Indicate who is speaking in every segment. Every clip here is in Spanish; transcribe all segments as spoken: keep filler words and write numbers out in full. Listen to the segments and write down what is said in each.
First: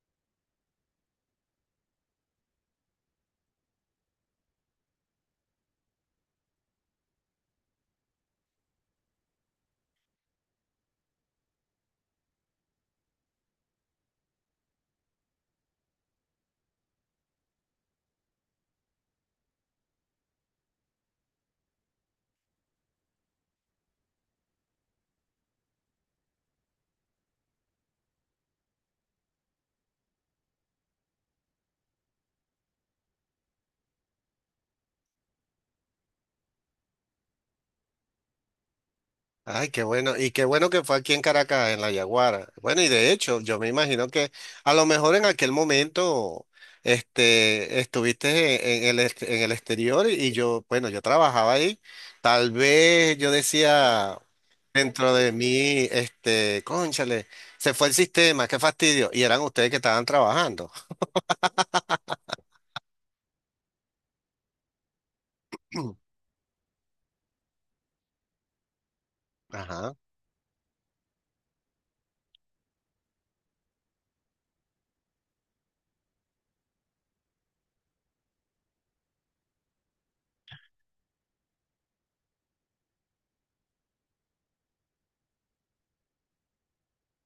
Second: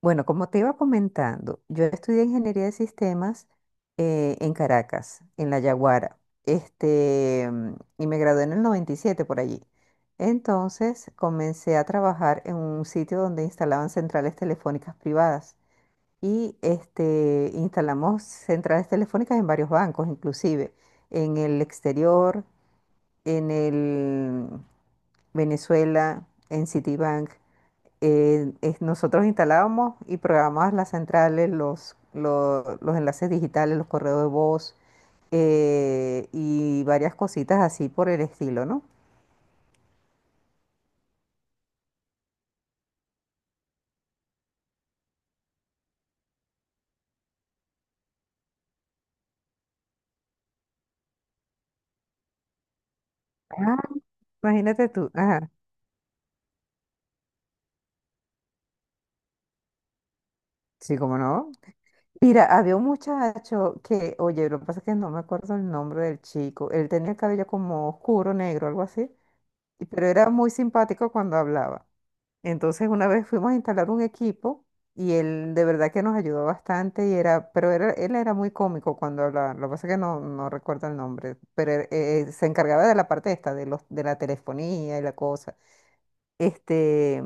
Speaker 1: Bueno, como te iba comentando, yo estudié ingeniería de sistemas eh, en Caracas, en La Yaguara, este, mm, y me gradué en el noventa y siete por allí. Entonces comencé a trabajar en un sitio donde instalaban centrales telefónicas privadas y este, instalamos centrales telefónicas en varios bancos, inclusive en el exterior, en el mm, Venezuela, en Citibank. Eh, es- nosotros instalábamos y programábamos las centrales, los, lo- los enlaces digitales, los correos de voz eh, y varias cositas así por el estilo, ¿no?
Speaker 2: Ay, qué bueno. Y qué bueno que fue aquí en Caracas, en La Yaguara. Bueno, y de hecho, yo me imagino que a lo mejor en aquel momento este, estuviste en, en el, ex- en el exterior y yo, bueno, yo trabajaba ahí. Tal vez yo
Speaker 1: Ah,
Speaker 2: decía
Speaker 1: imagínate tú.
Speaker 2: dentro de
Speaker 1: Ajá.
Speaker 2: mí, este, cónchale, se fue el sistema, qué fastidio. Y eran ustedes que estaban trabajando.
Speaker 1: Sí, cómo no. Mira, había un muchacho que, oye, lo que pasa es que no me acuerdo el nombre del chico. Él tenía el cabello como oscuro, negro, algo así, y-
Speaker 2: Ajá.
Speaker 1: pero era muy simpático cuando hablaba. Entonces una vez fuimos a instalar un equipo y él de verdad que nos ayudó bastante y era, pero era- él era muy cómico cuando hablaba, lo que pasa es que no, no recuerdo el nombre, pero él, eh, se encargaba de la parte esta, de los, de la telefonía y la cosa. Este,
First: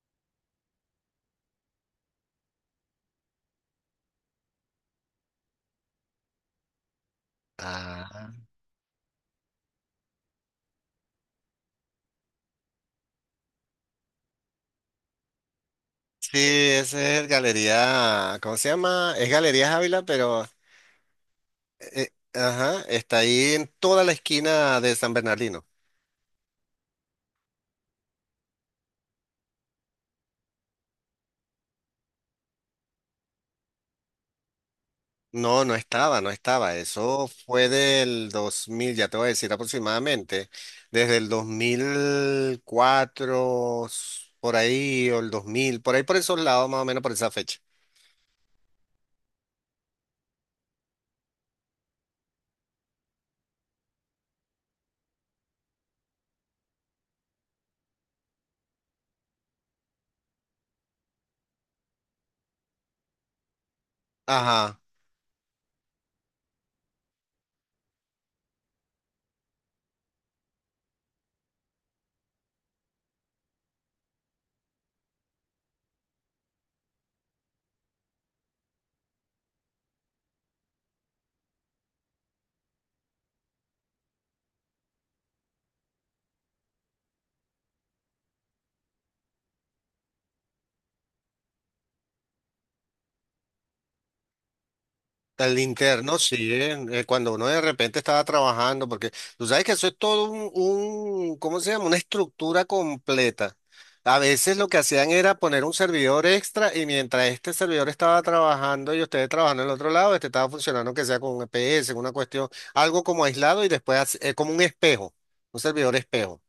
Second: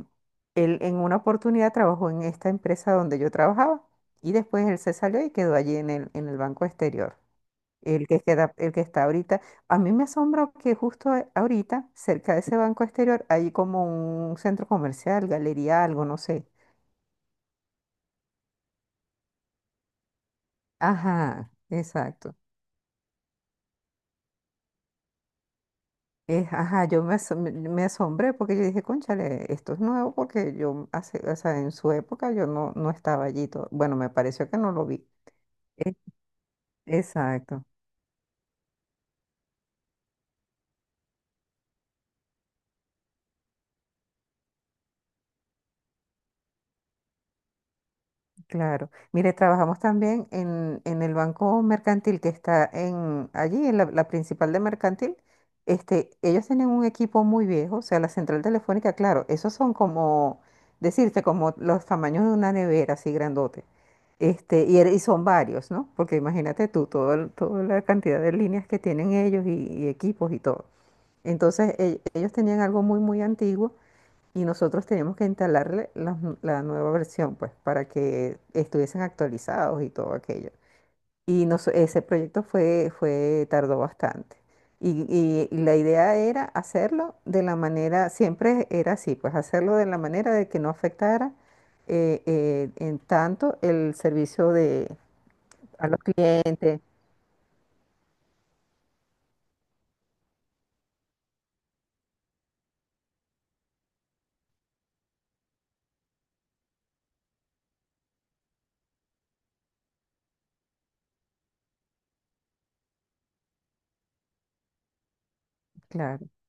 Speaker 1: él en una oportunidad trabajó en esta empresa donde yo trabajaba y después él se salió y quedó allí en el, en el Banco Exterior, el que
Speaker 2: Ah,
Speaker 1: queda, el que está ahorita. A mí me asombra que justo a- ahorita, cerca de ese banco exterior, hay como un centro comercial, galería, algo, no
Speaker 2: sí,
Speaker 1: sé.
Speaker 2: ese es el Galería, ¿cómo se llama? Es Galería Ávila, pero
Speaker 1: Ajá,
Speaker 2: eh,
Speaker 1: exacto.
Speaker 2: ajá, está ahí en toda la esquina de San Bernardino.
Speaker 1: Es, ajá, yo me, asom- me me asombré porque yo dije, cónchale, esto es nuevo porque yo hace, o sea, en su época yo no, no estaba allí todo. Bueno, me pareció que no lo vi.
Speaker 2: No, no
Speaker 1: E-
Speaker 2: estaba, no estaba. Eso
Speaker 1: Exacto.
Speaker 2: fue del dos mil, ya te voy a decir aproximadamente, desde el dos mil cuatro, s- por ahí, o el dos mil por ahí por esos lados, más o menos por esa fecha.
Speaker 1: Claro. Mire, trabajamos también en, en el Banco Mercantil que está en allí, en la, la principal de Mercantil. Este, ellos tienen un equipo muy viejo, o sea, la central telefónica, claro, esos son como, decirte, como los tamaños de una nevera, así grandote. Este, y,
Speaker 2: Ajá,
Speaker 1: era- y son varios, ¿no? Porque imagínate tú, todo, el- toda la cantidad de líneas que tienen ellos y, y equipos y todo. Entonces, e- ellos tenían algo muy, muy antiguo y nosotros teníamos que instalarle la, la nueva versión, pues, para que estuviesen actualizados y todo aquello. Y nos- ese proyecto fue, fue, tardó bastante. Y, y- la idea era hacerlo de la manera, siempre era así, pues hacerlo de la manera de que no afectara eh, eh, en tanto el servicio de,
Speaker 2: al
Speaker 1: a los
Speaker 2: interno, sí, eh,
Speaker 1: clientes.
Speaker 2: eh, cuando uno de repente estaba trabajando, porque tú sabes que eso es todo un, un, ¿cómo se llama? Una estructura completa. A veces lo que hacían era poner un servidor extra y mientras este servidor estaba trabajando y ustedes trabajando en el otro lado, este estaba funcionando que sea con un E P S, una cuestión, algo como aislado y después hace- eh, como un espejo, un servidor
Speaker 1: Claro.
Speaker 2: espejo.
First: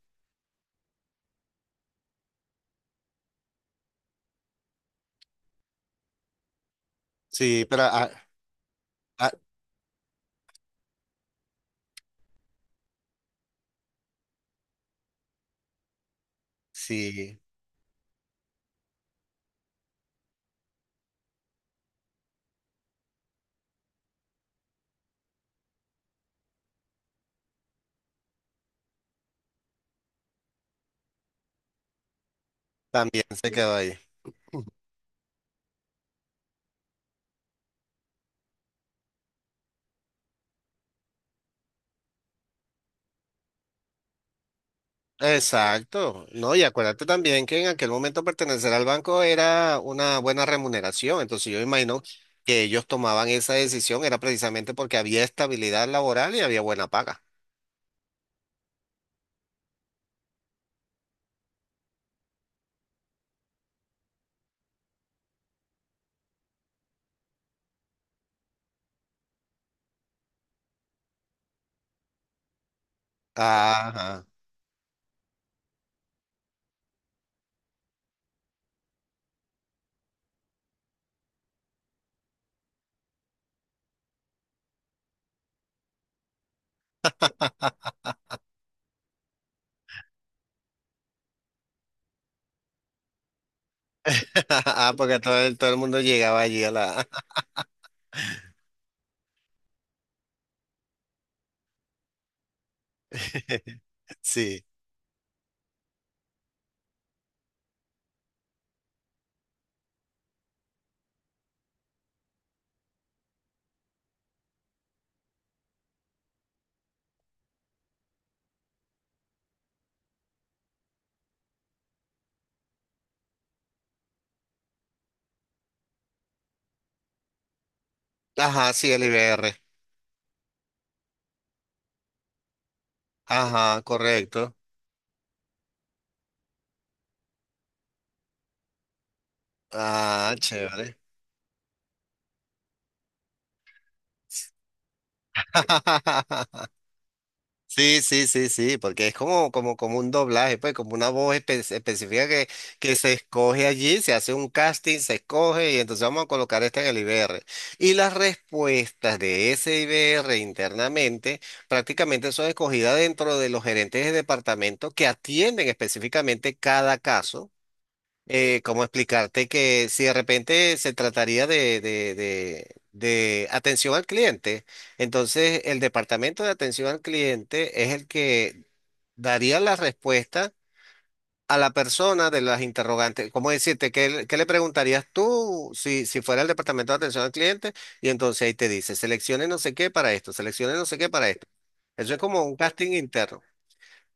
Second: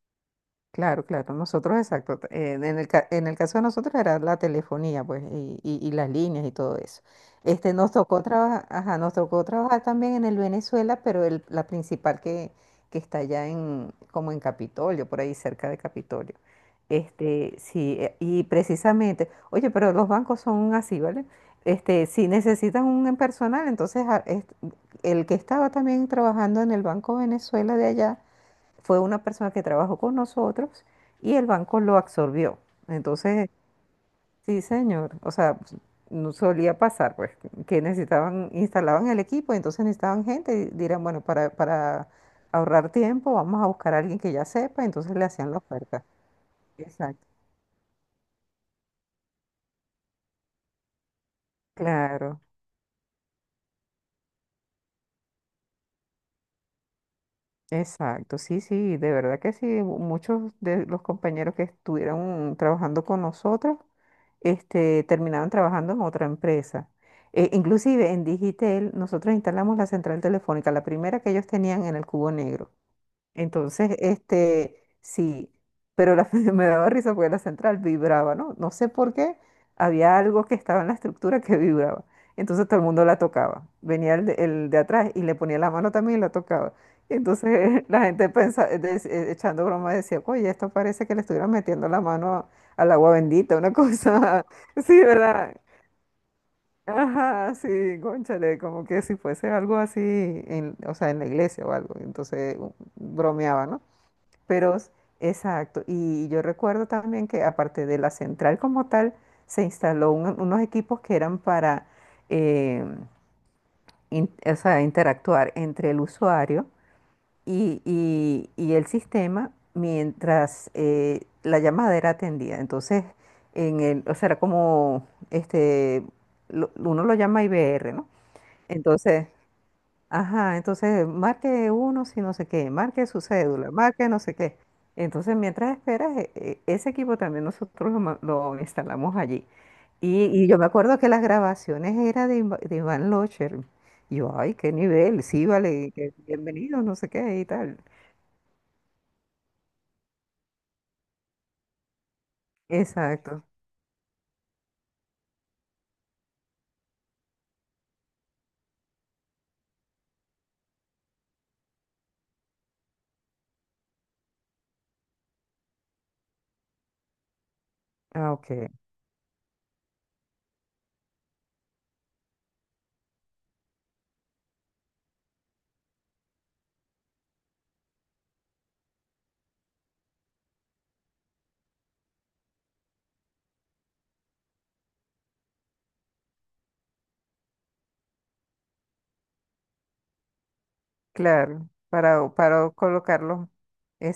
Speaker 1: Claro, claro, nosotros exacto. Eh, en el, ca- en el caso de nosotros era la telefonía, pues, y, y- y las líneas y todo eso.
Speaker 2: Sí,
Speaker 1: Este,
Speaker 2: pero
Speaker 1: nos
Speaker 2: ah,
Speaker 1: tocó trabajar, ajá, nos
Speaker 2: ah,
Speaker 1: tocó trabajar también en el Venezuela, pero el- la principal que, que está allá en, como en Capitolio, por ahí cerca de Capitolio.
Speaker 2: sí,
Speaker 1: Este, sí, eh, y precisamente, oye, pero los bancos son así, ¿vale? Este, si necesitan un personal, entonces a- es- el que estaba también trabajando en el Banco Venezuela de allá fue una persona que trabajó con nosotros y el banco lo absorbió.
Speaker 2: también
Speaker 1: Entonces,
Speaker 2: se quedó ahí.
Speaker 1: sí, señor, o sea, no solía pasar, pues, que necesitaban, instalaban el equipo, entonces necesitaban gente y dirán, bueno, para, para ahorrar tiempo, vamos a buscar a alguien que ya sepa, entonces le hacían la oferta.
Speaker 2: Exacto, ¿no? Y acuérdate
Speaker 1: Exacto.
Speaker 2: también que en aquel momento pertenecer al banco era una buena remuneración, entonces yo imagino
Speaker 1: Claro,
Speaker 2: que ellos tomaban esa decisión era precisamente porque había estabilidad laboral y había buena paga.
Speaker 1: exacto, sí, sí, de verdad que sí, mu- muchos de los compañeros que estuvieron trabajando con nosotros este, terminaron trabajando en otra empresa. Eh, inclusive en Digitel nosotros instalamos la central telefónica, la primera que ellos tenían en el Cubo Negro. Entonces,
Speaker 2: Ajá.
Speaker 1: este, sí, pero la, me daba risa porque la central vibraba, ¿no? No sé por qué, había algo que estaba en la estructura que vibraba. Entonces todo el mundo la tocaba. Venía el de, el de atrás y le ponía la mano también y la tocaba. Entonces la gente pensa, eh, des- eh, echando broma decía, oye, esto parece que le estuvieran metiendo la mano a- al agua bendita, una cosa,
Speaker 2: Ah,
Speaker 1: sí,
Speaker 2: porque todo
Speaker 1: ¿verdad?
Speaker 2: el, todo el mundo llegaba allí a la…
Speaker 1: Ajá, sí, cónchale, como que si fuese algo así, en, o sea, en la iglesia o algo. Entonces u- bromeaba, ¿no?
Speaker 2: Sí.
Speaker 1: Pero, exacto. Y yo recuerdo también que aparte de la central como tal, se instaló un- unos equipos que eran para eh, in- o sea, interactuar entre el usuario y, y- y el sistema mientras eh, la llamada era atendida. Entonces, en el, o sea, era como este, lo- uno lo llama I V R, ¿no?
Speaker 2: Ajá, sí, el
Speaker 1: Entonces,
Speaker 2: I B R.
Speaker 1: ajá, entonces marque uno si no sé qué, marque su cédula,
Speaker 2: Ajá,
Speaker 1: marque no sé
Speaker 2: correcto.
Speaker 1: qué. Entonces, mientras esperas, e- e- ese equipo también nosotros lo, ma- lo instalamos allí. Y,
Speaker 2: Ah,
Speaker 1: y yo me
Speaker 2: chévere.
Speaker 1: acuerdo que las grabaciones eran de, Iva- de Iván Locher. Y yo, ay, qué nivel, sí, vale, que bienvenido, no sé qué y tal.
Speaker 2: Sí, sí, sí, sí, porque es como, como, como un doblaje, pues, como una voz espe- específica que, que se
Speaker 1: Exacto.
Speaker 2: escoge allí, se hace un casting, se escoge y entonces vamos a colocar esta en el I B R. Y las respuestas de ese I B R internamente prácticamente son escogidas dentro de los gerentes de departamento que atienden específicamente cada caso.
Speaker 1: Ah,
Speaker 2: eh,
Speaker 1: ok.
Speaker 2: ¿cómo explicarte que si de repente se trataría de, de, de, de atención al cliente, entonces el departamento de atención al cliente es el que daría la respuesta a la persona de las interrogantes? ¿Cómo decirte? ¿Qué, le Qué le preguntarías tú si, si fuera el departamento de atención al cliente? Y entonces ahí te dice, seleccione no sé qué para esto, seleccione no sé qué para esto.
Speaker 1: Claro,
Speaker 2: Eso es
Speaker 1: para,
Speaker 2: como un
Speaker 1: para
Speaker 2: casting interno.
Speaker 1: colocarlo.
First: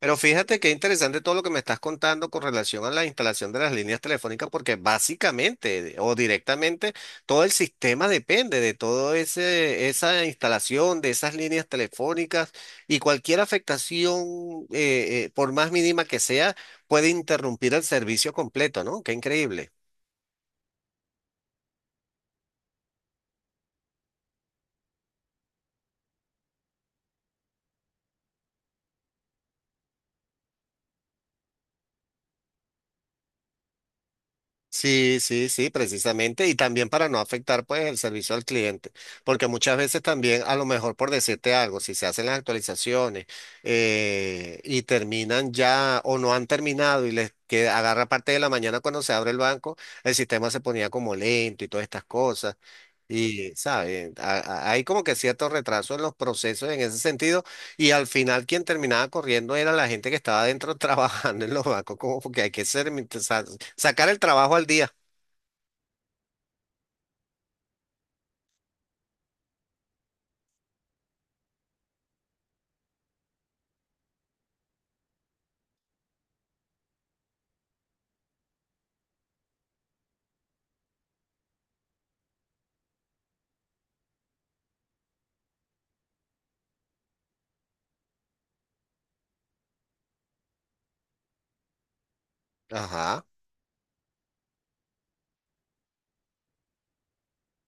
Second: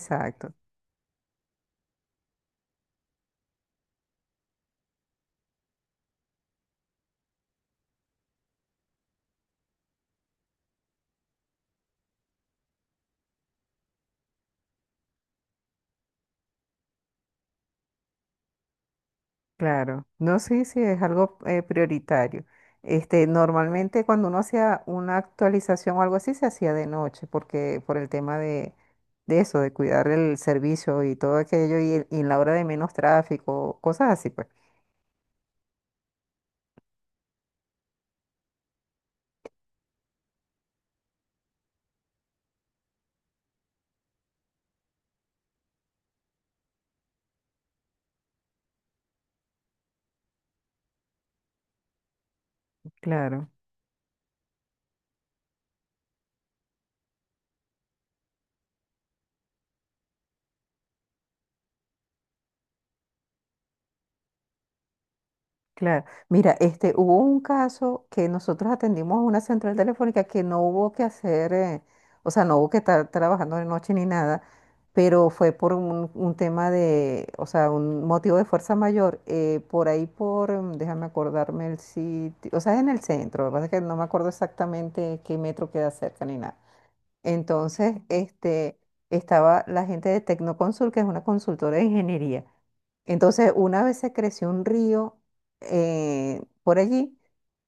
Speaker 2: Pero fíjate qué interesante todo lo que me estás contando con relación a la instalación de las líneas telefónicas, porque básicamente o directamente todo el sistema depende de todo ese, esa instalación de esas líneas telefónicas y cualquier afectación, eh, eh, por más mínima que sea, puede interrumpir el servicio completo, ¿no? Qué increíble.
Speaker 1: Claro, no, sí, sí, es algo eh, prioritario. Este, normalmente cuando uno hacía una actualización o algo así, se hacía de noche, porque por el tema de, de eso, de cuidar el servicio y todo aquello, y, el- y en la hora de menos tráfico, cosas así, pues.
Speaker 2: Sí, sí, sí, precisamente. Y también para no afectar pues el servicio al cliente, porque muchas veces también a lo mejor por decirte algo, si se hacen las actualizaciones eh, y terminan ya o no han terminado y les que agarra parte de la mañana cuando se abre el banco, el sistema se ponía como lento y todas estas cosas.
Speaker 1: Claro.
Speaker 2: Y, ¿sabes? A- a- Hay como que cierto retraso en los procesos en ese sentido y al final quien terminaba corriendo era la gente que estaba adentro trabajando en los bancos, como porque hay que ser, sa- sacar el trabajo al día.
Speaker 1: Claro, mira, este, hubo un caso que nosotros atendimos a una central telefónica que no hubo que hacer, eh, o sea, no hubo que estar trabajando de noche ni nada, pero fue por un, un tema de, o sea, un motivo de fuerza mayor, eh, por ahí por, mm, déjame acordarme el sitio, o sea, es en el centro, lo que pasa es que no me acuerdo exactamente qué metro queda cerca ni nada. Entonces, este, estaba la gente de Tecnoconsul, que es una consultora de ingeniería.
Speaker 2: Ajá.
Speaker 1: Entonces, una vez se creció un río eh, por allí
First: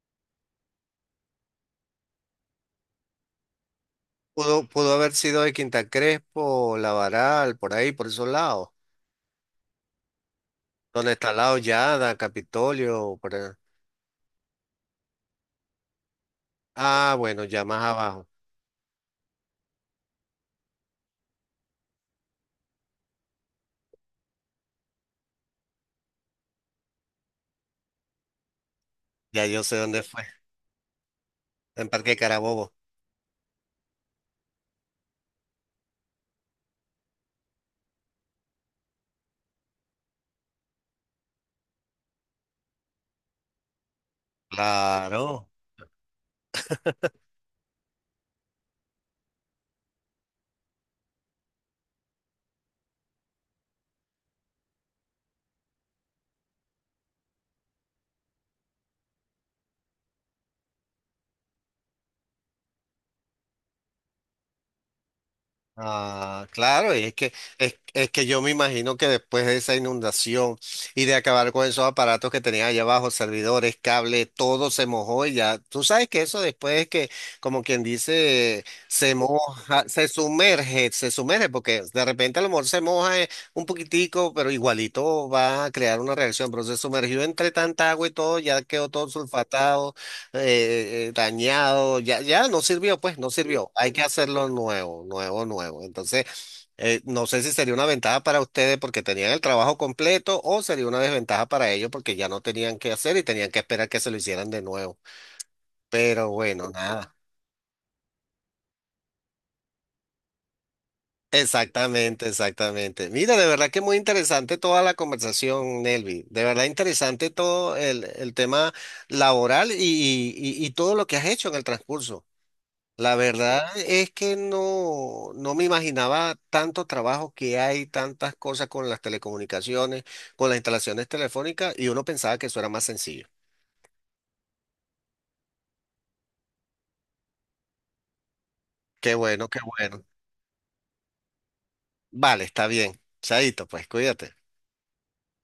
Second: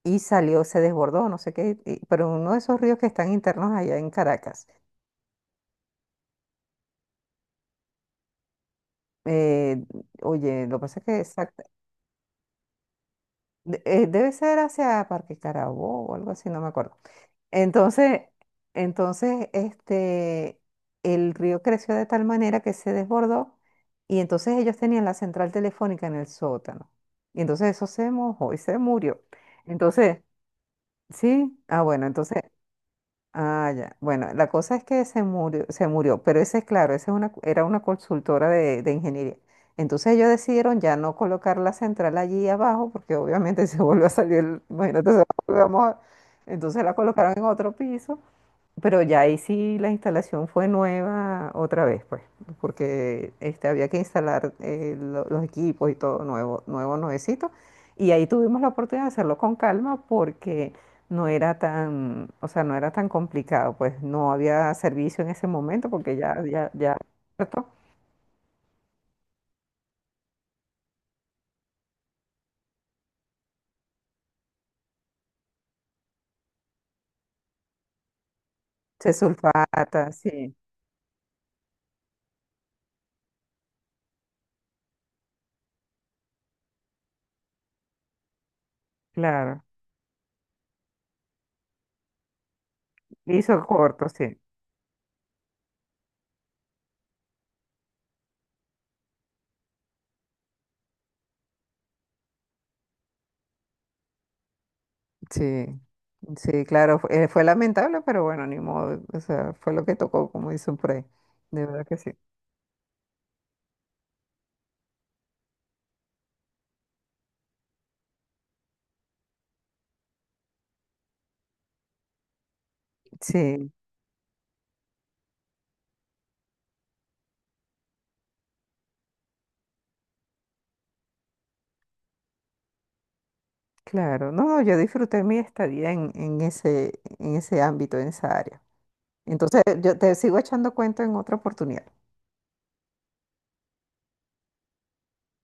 Speaker 1: y salió, se desbordó, no sé qué, y- pero uno de esos ríos que están internos allá en
Speaker 2: Pudo,
Speaker 1: Caracas.
Speaker 2: pudo haber sido de Quinta Crespo, Lavaral, por ahí, por esos lados.
Speaker 1: Eh, Oye, lo que pasa es
Speaker 2: Donde
Speaker 1: que
Speaker 2: está al lado
Speaker 1: exacta-
Speaker 2: Yada, Capitolio, por ahí.
Speaker 1: de- eh, debe ser hacia Parque Carabobo o algo así, no me acuerdo.
Speaker 2: Ah, bueno, ya más
Speaker 1: Entonces,
Speaker 2: abajo.
Speaker 1: entonces, este, el río creció de tal manera que se desbordó y entonces ellos tenían la central telefónica en el sótano. Y entonces eso se mojó y se murió.
Speaker 2: Ya yo sé dónde
Speaker 1: Entonces,
Speaker 2: fue.
Speaker 1: sí, ah,
Speaker 2: En
Speaker 1: bueno,
Speaker 2: Parque
Speaker 1: entonces,
Speaker 2: Carabobo.
Speaker 1: ah, ya. Bueno, la cosa es que se murió, se murió, pero ese es claro, esa es una, era una consultora de, de ingeniería. Entonces ellos decidieron ya no colocar la central allí abajo, porque obviamente se volvió a salir, el- imagínate, se
Speaker 2: Claro.
Speaker 1: volvió a mojar. Entonces la colocaron en otro piso, pero ya ahí sí la instalación fue nueva otra vez, pues, porque este, había que instalar eh, lo- los equipos y todo nuevo, nuevo, nuevecito. Y ahí tuvimos la oportunidad de hacerlo con calma porque no era tan, o sea, no era tan complicado, pues no había servicio en ese momento porque ya,
Speaker 2: Ah,
Speaker 1: ya,
Speaker 2: claro,
Speaker 1: ya,
Speaker 2: y es que,
Speaker 1: ¿cierto?
Speaker 2: es, es que yo me imagino que después de esa inundación y de acabar con esos aparatos que tenían allá abajo, servidores, cable, todo se mojó y ya, tú sabes que eso después es que, como quien dice,
Speaker 1: Se
Speaker 2: se moja, se
Speaker 1: sulfata, sí,
Speaker 2: sumerge, se sumerge, porque de repente a lo mejor se moja eh, un poquitico, pero igualito va a crear una reacción, pero se sumergió entre tanta agua y todo, ya quedó todo
Speaker 1: claro.
Speaker 2: sulfatado eh, eh, dañado, ya, ya no sirvió, pues no
Speaker 1: Hizo
Speaker 2: sirvió. Hay que
Speaker 1: corto, sí.
Speaker 2: hacerlo nuevo, nuevo, nuevo. Entonces, eh, no sé si sería una ventaja para ustedes porque tenían el trabajo completo o sería una desventaja para ellos porque ya no tenían que hacer y tenían que esperar que se lo hicieran de nuevo.
Speaker 1: Sí,
Speaker 2: Pero
Speaker 1: sí,
Speaker 2: bueno,
Speaker 1: claro,
Speaker 2: nada.
Speaker 1: fue, eh, fue lamentable, pero bueno, ni modo, o sea, fue lo que tocó, como dicen por ahí. De verdad que sí.
Speaker 2: Exactamente, exactamente. Mira, de verdad que muy interesante toda la conversación, Nelvi. De verdad interesante todo el, el tema laboral y, y y- y todo lo que has hecho en el transcurso. La verdad
Speaker 1: Sí,
Speaker 2: es que no, no me imaginaba tanto trabajo que hay, tantas cosas con las telecomunicaciones, con las instalaciones telefónicas, y uno pensaba que eso era más sencillo.
Speaker 1: claro. No, no, yo disfruté mi estadía en, en ese, en ese ámbito, en esa área.
Speaker 2: Qué bueno, qué
Speaker 1: Entonces, yo
Speaker 2: bueno.
Speaker 1: te sigo echando cuento en otra oportunidad.
Speaker 2: Vale, está bien. Chaito, pues cuídate.